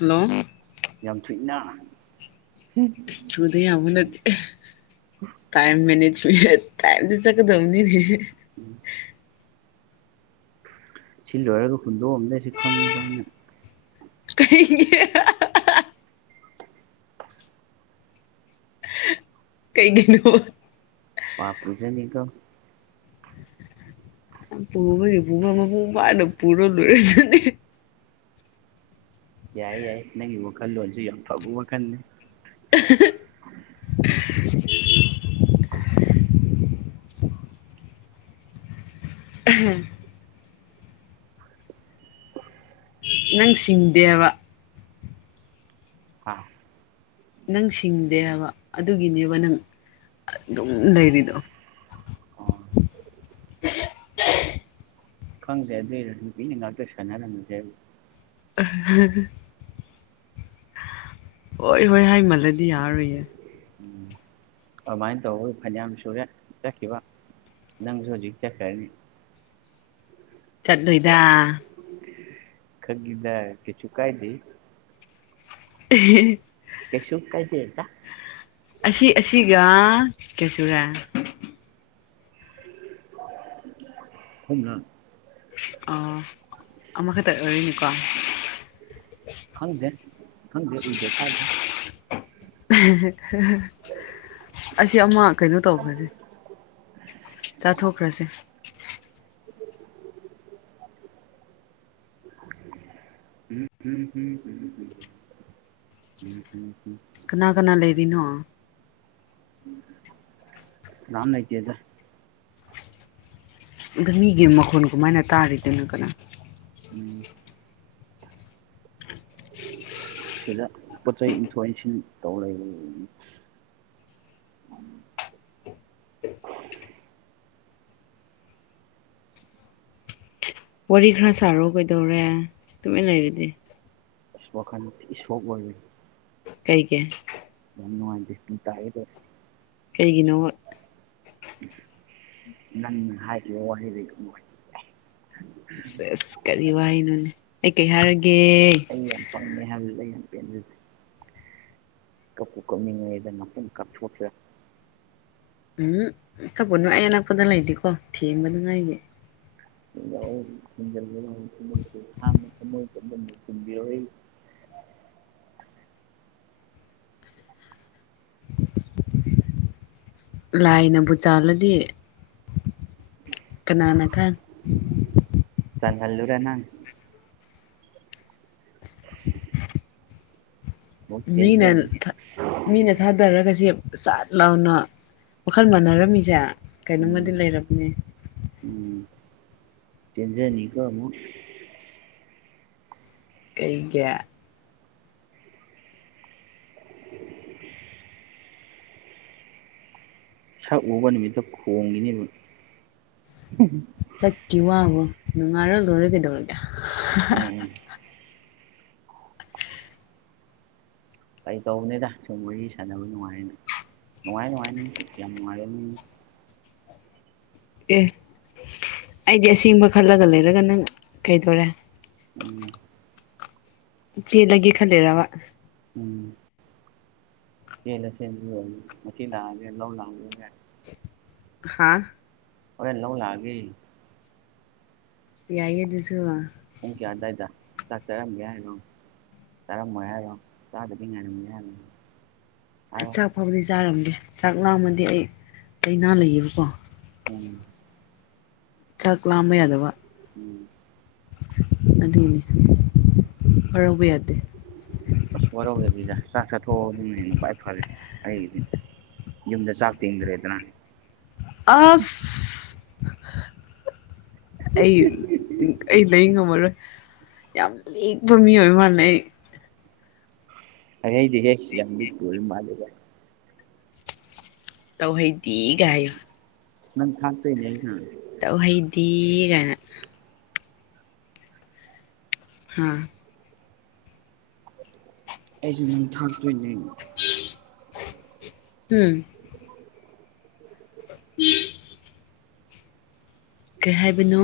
Hello ꯌꯥꯝ ꯊꯨꯏꯅ ꯎꯝ ꯊꯨꯗꯥ ꯌꯥꯕ ꯅꯠꯇ‌ꯦ ꯇꯥꯏꯝ ꯃꯦꯅꯦꯖꯃꯦ ꯇꯥꯏꯝꯗ ꯆꯠꯀꯗꯕꯅꯤꯅꯦ ꯎꯝ ꯁꯤ ꯂꯣꯏꯔꯒ ꯍꯨꯟꯗꯣꯛꯑꯝꯗꯥꯏꯁꯨ ꯈꯪꯉꯤꯗ ꯑꯩꯅ ꯀꯩ [unintelligible] ꯀꯩꯒꯤꯅꫭ ꯥꯄꯥꯞ ꯄꯨꯖꯅꯤꯀꫭ ꯌꯥꯝ ꯄꯨ [unintelligible] ꯑꯃꯒꯤꯄꯨꯡꯕ ꯃꯄꯨꯡ ꯐꯥꯅ ꯄꯨꯔ ꯂꯣꯏꯔꯁꯨꯅꯤ ꯌꯥꯏ ꯌꯥꯏ ꯅꯪꯒꯤ ꯋꯥꯈꯜꯂꯣꯟꯁꯨ ꯌꯥꯝ ꯐꯕ ꯋꯥꯈꯜꯅꯤ [inaudible] ꯅꯪ ꯁꯤꯡꯗꯦꯕ ꯍꯥꯥ ꯅꯪ ꯁꯤꯡꯗꯦ ꯍꯥꯏꯕ ꯑꯗꯨꯒꯤꯅꯦꯕ ꯅꯪ ꯑꯗꯨꯝ ꯂꯩꯔꯤꯗꯣ ꯑꯣ ꯈꯪꯗ‌ꯦ ꯂꯩꯔꯄꯤ [unintelligible] ꯅꯉꯥ ꯆꯁꯥꯟꯅ ꯅꯨꯖꯦ ꯑ [unintelligible] ꯍꯣꯏ ꯍꯣꯏ ꯍꯥꯏꯃꯜꯂꯗꯤ ꯌꯥꯔꯔꫭꯏꯌꯦ ꯑꯗꯨꯃꯥꯏꯅ ꯇꯧꯕ ꯐꯅꯌꯥꯝ ꯁꯨꯔꯦ ꯆꯠꯈꯤꯕ ꯅꯪꯁꯨ ꯍꯧꯖꯤꯛ ꯆꯠꯈ꯭ꯔꯅꯤ ꯆꯠꯂꫭꯏꯗ ꯈꯪꯉꯤꯗꯥ ꯀꯩꯁꯨ ꯀꯥꯏꯗ‌ꯦ ꯍ [unintelligible] ꯀꯩꯁꯨ ꯀꯥꯏꯗ‌ꯦꯗ ꯑꯁꯤ ꯑꯁꯤꯒ ꯀꯩꯌꯥ ꯁꯨꯔ‌ꯦ ꯑꯍꯨꯝꯂꯛ ꯑꯣ ꯑꯃꯈꯛꯇ ꯑꯣꯏꯔꯤꯅꯤꯀꯣ ꯈꯪꯗꯦ ꯈꯪꯗꯦ ꯎꯗꯦ ꯇꯥꯗꯦ ꯑꯁꯤ ꯑꯃ ꯀꯩꯅꯣ ꯇꯧꯕꯁꯦ ꯆꯥꯊꯣꯛꯈ꯭ꯔꯁꯦ [inaudible] ꯍꯝ ꯍꯨꯝ ꯍ ꯎꯝ ꯎꯝ ꯎꯝ ꯀꯅꯥ ꯀꯅꯥ ꯂꯩꯔꯤꯅꯣ ꯀꯅꯥꯝ ꯂꯩꯇꯦꯗꯥ ꯑꯗꯨ ꯃꯤꯒꯤ ꯃꯈꯣꯟ ꯀꯃꯥꯏꯅ ꯇꯥꯔꯤꯗꯣꯏꯅꯣ ꯀꯅꯥ ꯎꯝ ꯁꯤꯗ ꯄꯣꯠ ꯆꯩ ꯏꯟꯊ ꯏꯟꯁꯤꯟ ꯇꯧ ꯂꯩꯕ ꯋꯥꯔꯤ ꯈꯔ ꯁꯥꯔꯣ ꯀꯩꯗꯧꯔꯦ ꯇꯨꯃꯤꯟ ꯂꯩꯔꯗꯤ ꯏꯁ ꯋꯥꯈꯥꯜ ꯊꯤ ꯁꯣꯛ ꯑꯣꯢꯕꯤꯅꯤ ꯀꯩꯒꯤ ꯌꯥꯝ ꯅꯨꯡꯉꯥꯢꯇꯦ ꯄꯤ ꯇꯥꯒꯦ ꯇꯧꯋꯤ ꯀꯩꯒꯤꯅꯣꯕ ꯅꯪ ꯍꯥꯏꯈꯤꯕ ꯋꯥꯍꯩꯗꯨꯅ ꯁꯦꯁ ꯀꯔꯤ ꯋꯥꯍꯩꯅꯣꯅꯦ ꯑꯩ ꯀꯩ ꯍꯥꯏꯔꯒꯦ ꯅ꯫ ꯌꯥꯝ ꯄꯪꯉꯦ ꯍꯥꯏꯕꯗꯨ ꯑꯩ ꯌꯥꯝ ꯄꯦꯟꯖꯗꯦ ꯀꯄꯨ ꯀꯞꯅꯤꯡꯉꯦꯗ ꯉꯥꯛꯇꯪ ꯀꯥꯞꯊꯣꯛꯁꯤꯔ ꯎꯝ ꯀꯥꯞꯒꯅꯣ ꯑꯩ ꯑꯅꯛꯄꯗ ꯂꯩꯗꯦꯀꯣ ꯊꯦꯡꯕꯅꯤꯡꯉꯥꯢꯒꯤ ꯌꯥꯎ [unintelligible] ꯊ [unintelligible] [inaudible] ꯂꯥꯏꯅꯕꯨ ꯆꯥꯜꯂꯗꯤ ꯀꯅꯅꯥ ꯈꯪ ꯆꯥꯟꯍꯥꯜꯂꯨꯔ ꯅꯪ [inaudible] ꯑꯃꯨꯛ ꯃꯤꯅ ꯄꯦꯟꯖꯅꯤ ꯃꯤꯅ ꯊꯥꯗꯔꯒꯁ ꯁꯥꯠ ꯂꯥꯎꯅ ꯋꯥꯈꯜ ꯃꯥꯟꯅꯔꯝꯃꯤꯁꯦ ꯀꯩꯅꯣꯝꯃꯗꯤ ꯎꯝ ꯂꯩꯔꯕꯅꯦ ꯎꯝ ꯆꯦꯟꯖꯅꯤ ꯀꯣ ꯑꯃꯨꯛ ꯀꯩꯒꯤ ꯁꯛ ꯎꯨꯕ ꯅꯨꯃꯤꯠꯇ ꯈꯣꯡꯉꯤꯅꯦꯕ ꯁꯥꯛꯒꯤ ꯋꯥꯕꯨ ꯅꯨꯡꯉꯥꯢꯔ ꯂꯣꯢꯔꯦ ꯀꯩꯗꯧꯔꯒꯦ ꯎꯝ ꯎꯝ ꯐꯒꯤ ꯇꯧꯕꯅꯤꯗ ꯁꯨꯝ ꯋꯥꯔꯤ ꯁꯥꯟꯅꯕ ꯅꯨꯡꯉꯥꯏꯅꯕꯅ ꯅꯨꯡꯉꯥꯏ ꯅꯨꯡꯉꯥꯏꯅ ꯌꯥꯝ ꯅꯨꯡꯉꯥꯏꯔꯅꯤ ꯑꯦ ꯑꯩꯗꯤ ꯑꯁꯦꯡꯕ ꯈꯜꯂꯒ ꯂꯩꯔꯒ ꯅꯪ ꯀꯩꯗꯧꯔꯦ ꯎꯝ ꯆꯦꯜꯂꯒꯦ ꯈꯟꯂꯤꯔꯕ ꯆꯦꯜꯂꯣꯢ ꯆꯦꯟꯕꯤꯔꯣꯢꯅꯦ ꯉꯁꯤ ꯂꯥꯛꯑꯒ ꯂꯧ ꯂꯥꯛꯑꯒꯦ ꯍꯥꯥ ꯍꯣꯔꯦꯟ ꯂꯧ ꯂꯥꯛꯑꯒꯦ ꯌꯥꯏꯌꯦ ꯑꯗꯨꯁꯨ ꯄꯨꯡ ꯀꯌꯥ ꯑꯗꯨꯋꯥꯏꯗ ꯂꯥꯛ ꯆꯔꯝꯒꯦ ꯍꯥꯏꯅꯣ ꯆꯥꯔꯝꯃꯣ ꯍꯥꯢꯅꯣ ꯆꯥꯕꯗꯤ ꯍꯥꯢꯔꯝꯒꯦ ꯍꯥꯢꯅꯣ ꯑꯁ ꯆꯥꯛ ꯐꯥꯎꯕꯗꯤ ꯆꯥꯔꯝꯒꯦ ꯆꯥꯛ ꯂꯥꯝꯃꯗꯤ ꯑꯩ ꯂꯥꯏꯅꯥ ꯂꯩꯌꯦꯕꯀꯣ ꯎꯝ ꯆꯥꯛ ꯂꯥꯝꯕ ꯌꯥꯗꯕ ꯎꯝ ꯑꯗꯨꯢꯅꯤ ꯋꯥꯔꯧꯕ ꯌꯥꯗꯦ ꯑꯁ ꯋꯥꯔꯧꯗꯦꯗ ꯆꯥꯛ ꯆꯥꯊꯣꯛꯑꯣ ꯑꯗꯨꯅ ꯈ꯭ꯋꯥꯏ ꯐꯔꯦ ꯑꯩꯒꯤꯗꯤ ꯌꯨꯝꯗ ꯆꯥꯛ ꯇꯤꯡꯗ꯭ꯔꯦꯗꯅ ꯑꯁ ꯑꯩ ꯑꯩ ꯂꯩ ꯉꯝꯃꯔꯣꯏ ꯌꯥꯝ ꯂꯦꯛꯄ ꯃꯤꯑꯣꯏ ꯃꯥꯥꯟꯂꯦ ꯍꯥꯢꯍꯩꯗꯦꯍꯦ ꯌꯥꯝ ꯂꯤꯛꯄ ꯑꯣꯢꯔ ꯃꯥꯂꯦꯒꯥꯢꯅ ꯇꯧꯍꯩꯗ‌ꯦꯒꯥꯏꯌ‌ꯦ ꯅꯪ ꯊꯥꯛꯇꯣꯏꯅꯦ ꯑꯩꯅꯥ ꯇꯧꯍꯩꯗꯤ ꯀꯥꯏꯅ ꯍꯥꯥ ꯑꯩꯁꯨ ꯅꯪ ꯊꯥꯛꯇꯣꯏꯅꯦ ꯎꯝ ꯎ [unintelligible] ꯀꯩ ꯍꯥꯏꯕꯅꯣ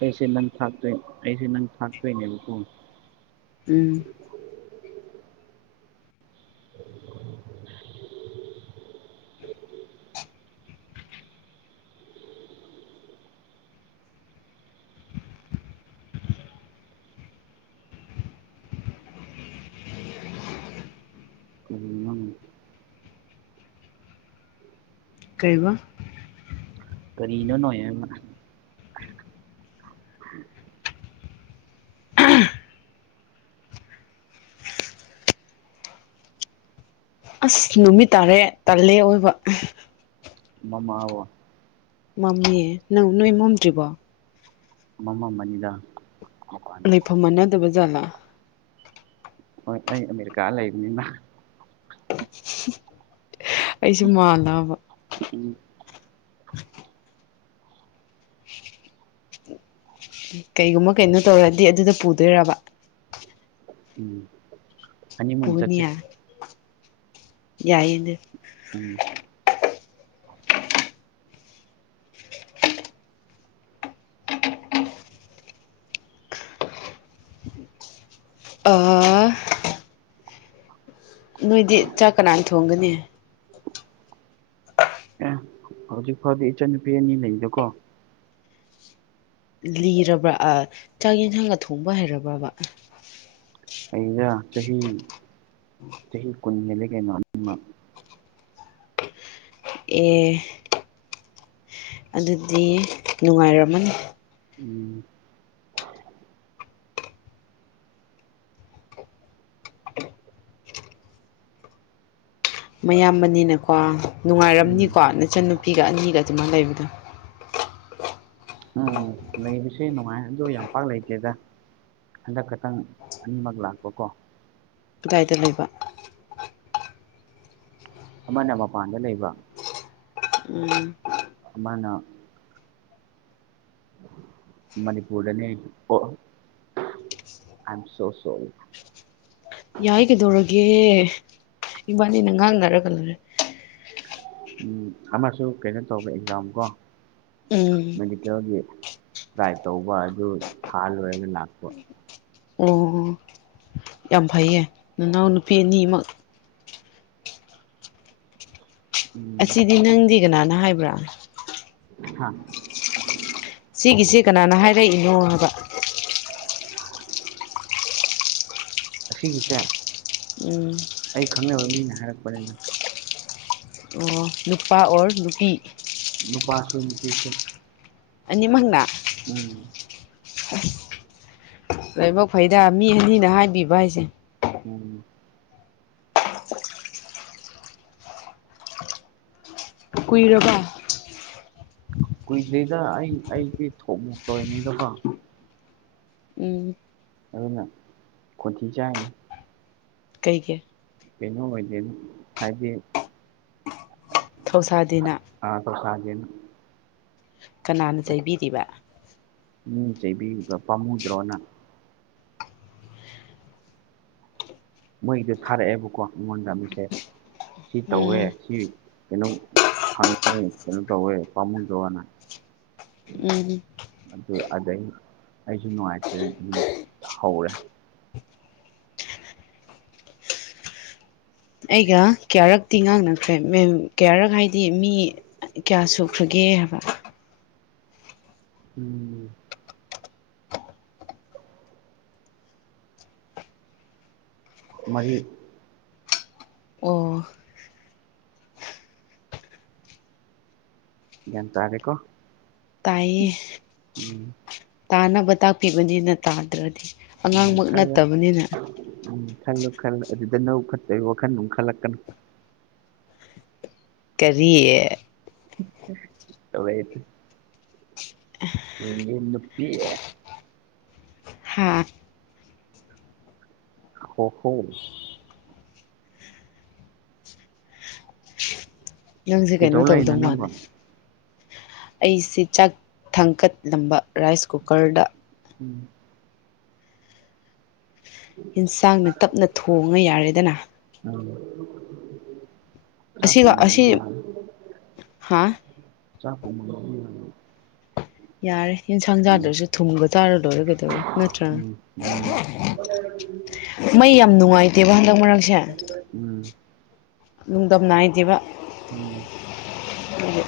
ꯑꯩꯁꯦ ꯅꯪ ꯊꯥꯛꯇꯣꯏ ꯑꯩꯁꯦ ꯅꯪ ꯊꯥꯛꯇꯣꯏꯅꯦꯕꯀꯣ ꯎꯝ ꯀꯔꯤꯅꯣ ꯀꯩꯕ ꯀꯔꯤꯅꫭ ꯅꫭꯏꯅ ꯑꯁ ꯅꯨꯃꯤꯠ ꯇꯥꯔꯦ ꯇꯜꯂꯦ ꯑꯑꫭꯏꯕ ꯃꯃꯥ ꯃꯝꯌꯦ ꯅꯪ ꯅꯣꯏ ꯃꯝꯗ꯭ꯔꯤꯕꯣ ꯃꯝꯃꯝꯃꯥꯅꯤꯗ ꯂꯩꯐꯝ ꯃꯥꯟꯅꯗꯕ ꯖꯥꯠꯂꯥ ꯍꯣꯏ ꯑꯩ ꯑꯃꯔꯤꯀꯥ ꯂꯩꯕꯅꯤꯅ ꯑꯩꯁꯨ ꯃꯥꯜꯂꯑꯕ ꯎꯝ ꯀꯩꯒꯨꯝꯕ ꯀꯩꯅꯣ ꯇꯧꯔꯗꯤ ꯑꯗꯨꯗ ꯄꯨꯗꯣꯏꯔꯕ ꯎꯝ ꯍꯅꯤꯃꯨꯟ ꯆꯠꯁꯦ ꯄꯨꯅꯤꯌꯥ ꯌꯥꯏꯗꯤ ꯎꯝ ꯑꯥ [unintelligible] ꯅꯣꯏꯗꯤ ꯆꯥꯛ ꯀꯅꯥꯅ ꯊꯣꯡꯒꯅꯤ ꯑꯦ ꯍꯧꯖꯤꯛ ꯐꯥꯎꯗꯤ ꯏꯆꯟꯅꯨꯄꯤ ꯑꯅꯤ ꯂꯩꯗꯀꯣ ꯂꯤꯔꯕ꯭ꯔꯥ ꯑꯥ ꯆꯥꯛ ꯌꯦꯟꯁꯥꯡꯒ ꯊꯣꯡꯕ ꯍꯩꯔꯕ꯭ꯔꯥꯕ ꯍꯩꯅ ꯆꯍꯤ ꯆꯍꯤ ꯀꯨꯟ ꯍꯦꯜꯂꯦ ꯀꯩꯅꯣ ꯑꯅꯤꯃꯛ ꯑꯦ ꯑꯗꯨꯗꯤ ꯅꯨꯡꯉꯥꯏꯔꯝꯃꯅꯤ ꯎꯝ ꯃꯌꯥꯝꯕꯅꯤꯅꯀꯣ ꯎꯝ ꯅꯨꯡꯉꯥꯏꯔꯝꯅꯤꯀꯣ ꯅꯆꯟꯅꯨꯄꯤꯒ ꯑꯅꯤꯒ ꯑꯗꯨꯃꯥꯏ ꯂꯩꯕꯗꯣ ꯎꯝ ꯂꯩꯕꯁꯦ ꯅꯨꯡꯉꯥꯏ ꯑꯗꯨꯗ ꯌꯥꯝ ꯄꯥꯛ ꯂꯩꯇꯦꯗ ꯍꯟꯗꯛ ꯈꯇꯪ ꯑꯅꯤꯃꯛ ꯂꯥꯛꯄꯀꯣ ꯀꯗꯥꯏꯗ ꯂꯩꯕ ꯑꯃꯅ ꯃꯄꯥꯟꯗ ꯂꯩꯕ ꯎꯝ ꯑꯃꯥꯅ ꯃꯅꯤꯄꯨꯔꯗꯅꯦ ꯑꯥꯏ ꯑꯦꯝ ꯁꯣ ꯁꯣꯔꯤ ꯌꯥꯏ ꯀꯩꯗꯧꯔꯒꯦ ꯏꯕꯥꯅꯤꯅ ꯉꯥꯡꯅꯔꯒ ꯂꯣꯏꯔꯦ ꯎꯝ ꯑꯃꯁꯨ ꯀꯩꯅꯣ ꯇꯧꯕ ꯑꯦꯛꯖꯥꯝ ꯀꯣ ꯎꯝ ꯃꯦꯗꯤꯀꯦꯜꯒꯤ ꯇ꯭ꯔꯥꯏ ꯇꯧꯕ ꯑꯗꯨ ꯊꯥ ꯂꯣꯏꯔꯒ ꯂꯥꯛꯄ ꯑꯣ ꯌꯥꯝ ꯐꯩꯌꯦ ꯅꯅꯥꯎ ꯅꯨꯄꯤ ꯑꯅꯤꯃꯛ ꯎꯝ ꯑꯁꯤꯗꯤ ꯅꯪꯗꯤ ꯀꯅꯥꯅ ꯍꯥꯏꯕ꯭ꯔꯥ ꯍꯥꯥ ꯁꯤꯒꯤꯁꯤ ꯀꯅꯥꯅ ꯍꯥꯏꯔꯛꯏꯅꯣ ꯍꯥꯏꯕ [unintelligible] ꯑꯁꯤꯒꯤꯁꯦ ꯎꯝ ꯑꯩ ꯈꯪꯅꯕ ꯃꯤꯅ ꯍꯥꯏꯔꯛꯄꯅꯤꯗ ꯑꯣ ꯅꯨꯄꯥ ꯑꯣꯔ ꯅꯨꯄꯤ ꯅꯨꯄꯥꯁꯨ ꯅꯨꯄꯤꯁꯨ ꯑꯅꯤꯃꯛꯅ ꯎꯝ ꯑꯁ ꯂꯥꯏꯕꯛ ꯐꯩꯗ ꯃꯤ ꯑꯅꯤꯅ ꯍꯥꯏꯕꯤꯕ ꯍꯥꯏꯁꯦ ꯎꯝ ꯀꯨꯏꯔꯕꯥ ꯀꯨꯏꯗ꯭ꯔꯤꯗ ꯑꯩ ꯑꯩꯗꯤ ꯊꯣꯛ ꯃꯣꯛ ꯇꯧꯔꯤꯉꯩꯗꯀꯣ ꯎꯝ ꯑꯗꯨꯅ ꯈꯣꯟꯊꯤ ꯆꯥꯏꯅꯤ ꯀꯩꯒꯤ ꯀꯩꯅꯣ ꯑꯣꯏꯗ꯭ꯔꯦꯅ ꯍꯥꯏꯗꯤ ꯊꯧꯁꯥꯗꯦꯅ ꯑꯥ ꯊꯧꯁꯗꯦꯅ ꯀꯅꯥꯅ ꯆꯩꯕꯤꯔꯤꯕ ꯃꯤꯅꯥ ꯆꯩꯕꯤꯔꯤꯕ ꯄꯥꯝꯃꯨꯗ꯭ꯔꯣꯅ ꯃꯣꯏꯒꯤꯗꯣ ꯊꯥꯔꯛꯑꯦꯕꯀꯣ ꯑꯩꯉꯣꯟꯗ ꯃꯦꯁꯦꯁ ꯁꯤ ꯇꯧꯋꯦ ꯎꯝ ꯁꯤ ꯀꯩꯅꯣ ꯐꯪꯉꯦ ꯀꯩꯅꯣ ꯇꯧꯋꯦ ꯄꯥꯃꯨꯗ꯭ꯔꯣꯅꯥ ꯎꯝ ꯑꯗꯨ ꯑꯗꯩ ꯑꯩꯁꯨ ꯅꯨꯡꯉꯥꯏꯇꯦꯅ ꯑꯗꯨꯝ ꯍꯧꯔꯦ ꯑꯩꯒ ꯀꯌꯥꯔꯛꯇꯤ ꯉꯥꯡꯅꯈ꯭ꯔꯦ ꯃꯦꯟ ꯀꯌꯥꯔꯛ ꯍꯥꯏꯗꯤ ꯃꯤ ꯀꯌꯥ ꯁꯨꯈ꯭ꯔꯒꯦ ꯍꯥꯏꯕ ꯎꯝ ꯃꯔꯤ ꯑꯣ ꯒ꯭ꯌꯥꯟ ꯇꯥꯔꯦꯀꯣ ꯇꯥꯏꯌꯦ ꯎꯝ ꯇꯥꯅꯕ ꯇꯥꯛꯄꯤꯕꯅꯤꯅ ꯇꯥꯗ꯭ꯔꯗꯤ ꯎꯝ ꯑꯉꯥꯡꯃꯛ ꯈꯜꯂꯦ ꯅꯠꯇꯕꯅꯤꯅ ꯎꯝ ꯈꯜꯂꯨ ꯈꯜꯂꯨ ꯑꯗꯨꯗ ꯅꯕꯨꯛ ꯐꯠꯇꯕꯒꯤ ꯋꯥꯈꯟ ꯈꯜꯂꯛꯀꯅꯨ ꯀꯔꯤ ꯇꯧꯔꯛꯑꯦꯇꯨ [unintelligible] [inaudible] [unintelligible] ꯅꯨꯄꯤ ꯍꯥꯥ ꯍꯣ ꯍꯣ ꯅꯪꯁꯦ ꯀꯩꯅꯣ ꯀꯩꯗꯧ ꯂꯩꯅꯣ ꯇꯧꯗꯧ ꯅꯪꯕꯣ ꯃꯥꯜꯂꯦ ꯑꯩꯁꯤ ꯆꯥꯛ ꯊꯥꯡꯀꯠꯂꯝꯕ ꯔꯥꯏꯁ ꯀꯨꯀꯔꯗ ꯎꯝ ꯏꯟꯁꯥꯡꯅ ꯇꯞꯅ ꯊꯣꯡꯉ ꯌꯥꯔꯦꯗꯅ ꯎꯝ ꯆꯥꯛꯄꯨ ꯑꯁꯤꯒ ꯑꯁꯤ ꯃꯨꯜꯂꯗꯤ ꯌꯥꯔꯦ ꯍꯥ ꯆꯥꯛꯄꯨ [unintelligible] ꯌꯥꯔꯦ ꯌꯦꯟꯁꯥꯡ ꯆꯥꯗ꯭ꯔꯁꯨ ꯊꯨꯝꯒ ꯆꯥꯔ ꯂꯣꯏꯔꯦ ꯀꯩꯗꯧꯔꯦ ꯅꯠꯇ꯭ꯔꯥ ꯎꯝ ꯎꯝ ꯃꯩ ꯌꯥꯝ ꯅꯨꯡꯉꯥꯏꯇꯦꯕ ꯍꯟꯗꯛ ꯃꯔꯛꯁꯦ ꯎꯝ ꯅꯨꯡꯗꯝ ꯅꯥꯏꯗꯦꯕ ꯎꯝ ꯑꯗꯨꯒꯤ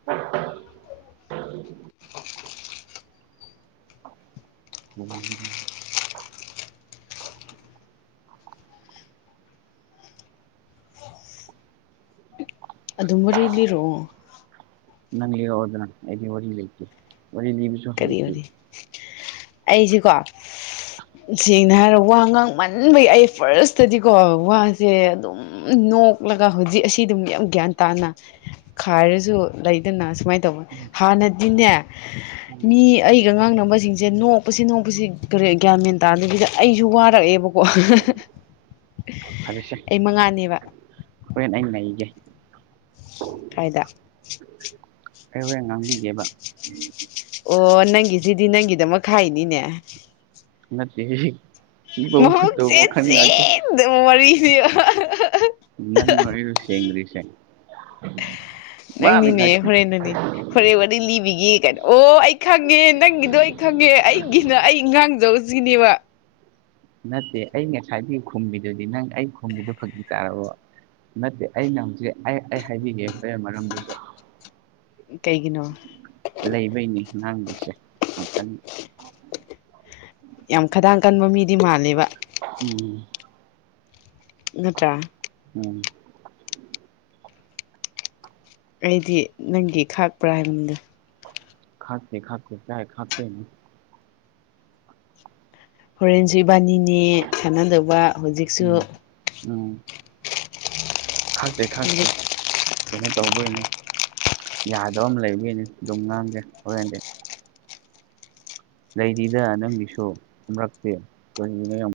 [unintelligible] ꯎꯝ ꯑꯗꯨꯝ ꯋꯥꯔꯤ ꯂꯤꯔꯛꯑꯣ ꯅꯪ ꯂꯤꯔꯛꯑꯣꯗꯅ ꯑꯩꯗꯤ ꯋꯥꯔꯤ ꯂꯩꯇꯦ ꯋꯥꯔꯤ ꯂꯤꯕ ꯀꯔꯤ ꯋꯥꯔꯤ ꯑꯩꯖꯤꯀꯣ ꯁꯦꯡꯅ ꯍꯥꯏꯔ ꯋꯥ ꯉꯥꯡꯃꯟꯕꯒꯤ ꯑꯩ ꯐꯥꯔꯁꯇꯗꯤꯀꯣ ꯋꯥꯁꯦ ꯑꯗꯨꯝ ꯎꯝ ꯅꯣꯛꯂꯒ ꯍꯧꯖꯤꯛ ꯑꯁꯤ ꯗꯨꯝ ꯌꯥꯝ ꯒ꯭ꯌꯥꯟ ꯇꯥꯅ ꯈꯥꯏꯔꯁꯨ ꯂꯩꯗꯅ ꯁꯨꯃꯥꯏꯅ ꯇꯧꯕꯅꯦ ꯍꯥꯟꯅꯗꯤꯅꯦ ꯃꯤ ꯑꯩꯒ ꯉꯥꯡꯅꯕꯁꯤꯡꯁꯦ ꯅꯣꯛꯄꯁꯤ ꯅꯣꯛꯄꯁꯤ ꯀꯔꯤ ꯒ꯭ꯌꯥꯟ ꯃꯦꯟ ꯇꯥꯗꯕꯤꯗ ꯑꯩꯁꯨ ꯋꯥꯔꯛꯑꯦꯕ [unintelligible] ꯐꯔꯦꯁꯦ ꯍꯣꯔꯦꯟ ꯑꯩ ꯅꯩꯒꯦ ꯀꯥꯏꯗ ꯑꯩ ꯍꯣꯔꯦꯟ ꯉꯥꯡꯕꯤꯒꯦꯕ ꯑꯣ ꯅꯪꯒꯤꯁꯤꯗꯤ ꯅꯪꯒꯤꯗꯃꯛ ꯈꯥꯛꯏꯅꯤꯅꯦ ꯅꯠꯇꯦꯍꯦ ꯁꯤꯕꯕꯨ ꯈꯨꯠꯇꯕꯨ ꯋꯥꯈꯟꯒꯥꯗꯤ ꯗꯨꯝ ꯋꯥꯔꯤꯗꯤ ꯅꯪꯂꯣ ꯑꯩꯔꯣ ꯁꯦꯡꯗ꯭ꯔꯤꯁꯦ [unintelligible] ꯗꯤ ꯂꯤꯕꯤꯒꯦ ꯀꯥꯏꯅ ꯑꯣ ꯑꯩ ꯈꯪꯉꯦ ꯅꯪꯒꯤꯗꯣ ꯑꯩ ꯈꯪꯉꯦ ꯑꯩꯒꯤꯅ ꯑꯩ ꯉꯥꯡꯖꯁꯤꯅꯦꯕ ꯅꯠꯇꯦ ꯑꯩ ꯉꯁꯥꯏꯗꯩ ꯈꯨꯝꯃꯤꯗꯨꯗꯤ ꯅꯪ ꯑꯩ ꯈꯨꯝꯃꯤꯗꯨ ꯐꯥꯒꯤ ꯇꯥꯔꯕꯣꯕ ꯅꯠꯇꯦ ꯑꯩꯅ ꯍꯧꯖꯤꯛ ꯑꯩ ꯑꯩ ꯍꯥꯏꯕꯤꯒꯦ ꯍꯣꯔꯦꯟ ꯃꯔꯝꯗꯨꯁꯨ ꯀꯩꯒꯤꯅꯣ ꯂꯩꯕꯩꯅꯦ ꯉꯥꯡꯂꯤꯁꯦ ꯅꯥꯀꯟ ꯌꯥꯝ ꯈꯗꯥꯡ ꯀꯟꯕ ꯃꯤꯗꯤ ꯃꯥꯜꯂꯦꯕ ꯎꯝ ꯅꯠꯇ꯭ꯔꯥ ꯎꯝ ꯑꯩꯗꯤ ꯅꯪꯒꯤ ꯈꯥꯛꯄ꯭ꯔꯥ ꯍꯥꯏꯕꯅꯤꯗ ꯈꯥꯛꯇꯦ ꯈꯥꯛꯇꯦ ꯀꯔꯥꯏ ꯈꯥꯛꯇꯣꯏꯅꯣ ꯍꯣꯔꯦꯟꯁꯨ ꯏꯕꯥꯅꯤꯅꯦ ꯁꯥꯟꯅꯗꯧꯕ ꯍꯧꯖꯤꯛꯁꯨ ꯎꯝ ꯎꯝ ꯈꯥꯛꯇꯦ ꯍꯧꯖꯤꯛ ꯈꯥꯛꯇꯦ ꯀꯩꯅꯣ ꯇꯧꯕꯩꯅꯦ ꯌꯥꯗꯕ ꯑꯃ ꯂꯩꯕꯩꯅꯤ ꯑꯗꯨꯝ ꯉꯥꯡꯒꯦ ꯍꯣꯔꯦꯟꯗꯤ ꯂꯩꯔꯤꯗ ꯅꯪꯒꯤꯁꯨ ꯑꯃꯔꯛꯇꯤ ꯀꯔꯤꯒꯤꯅꯣ ꯌꯥꯝ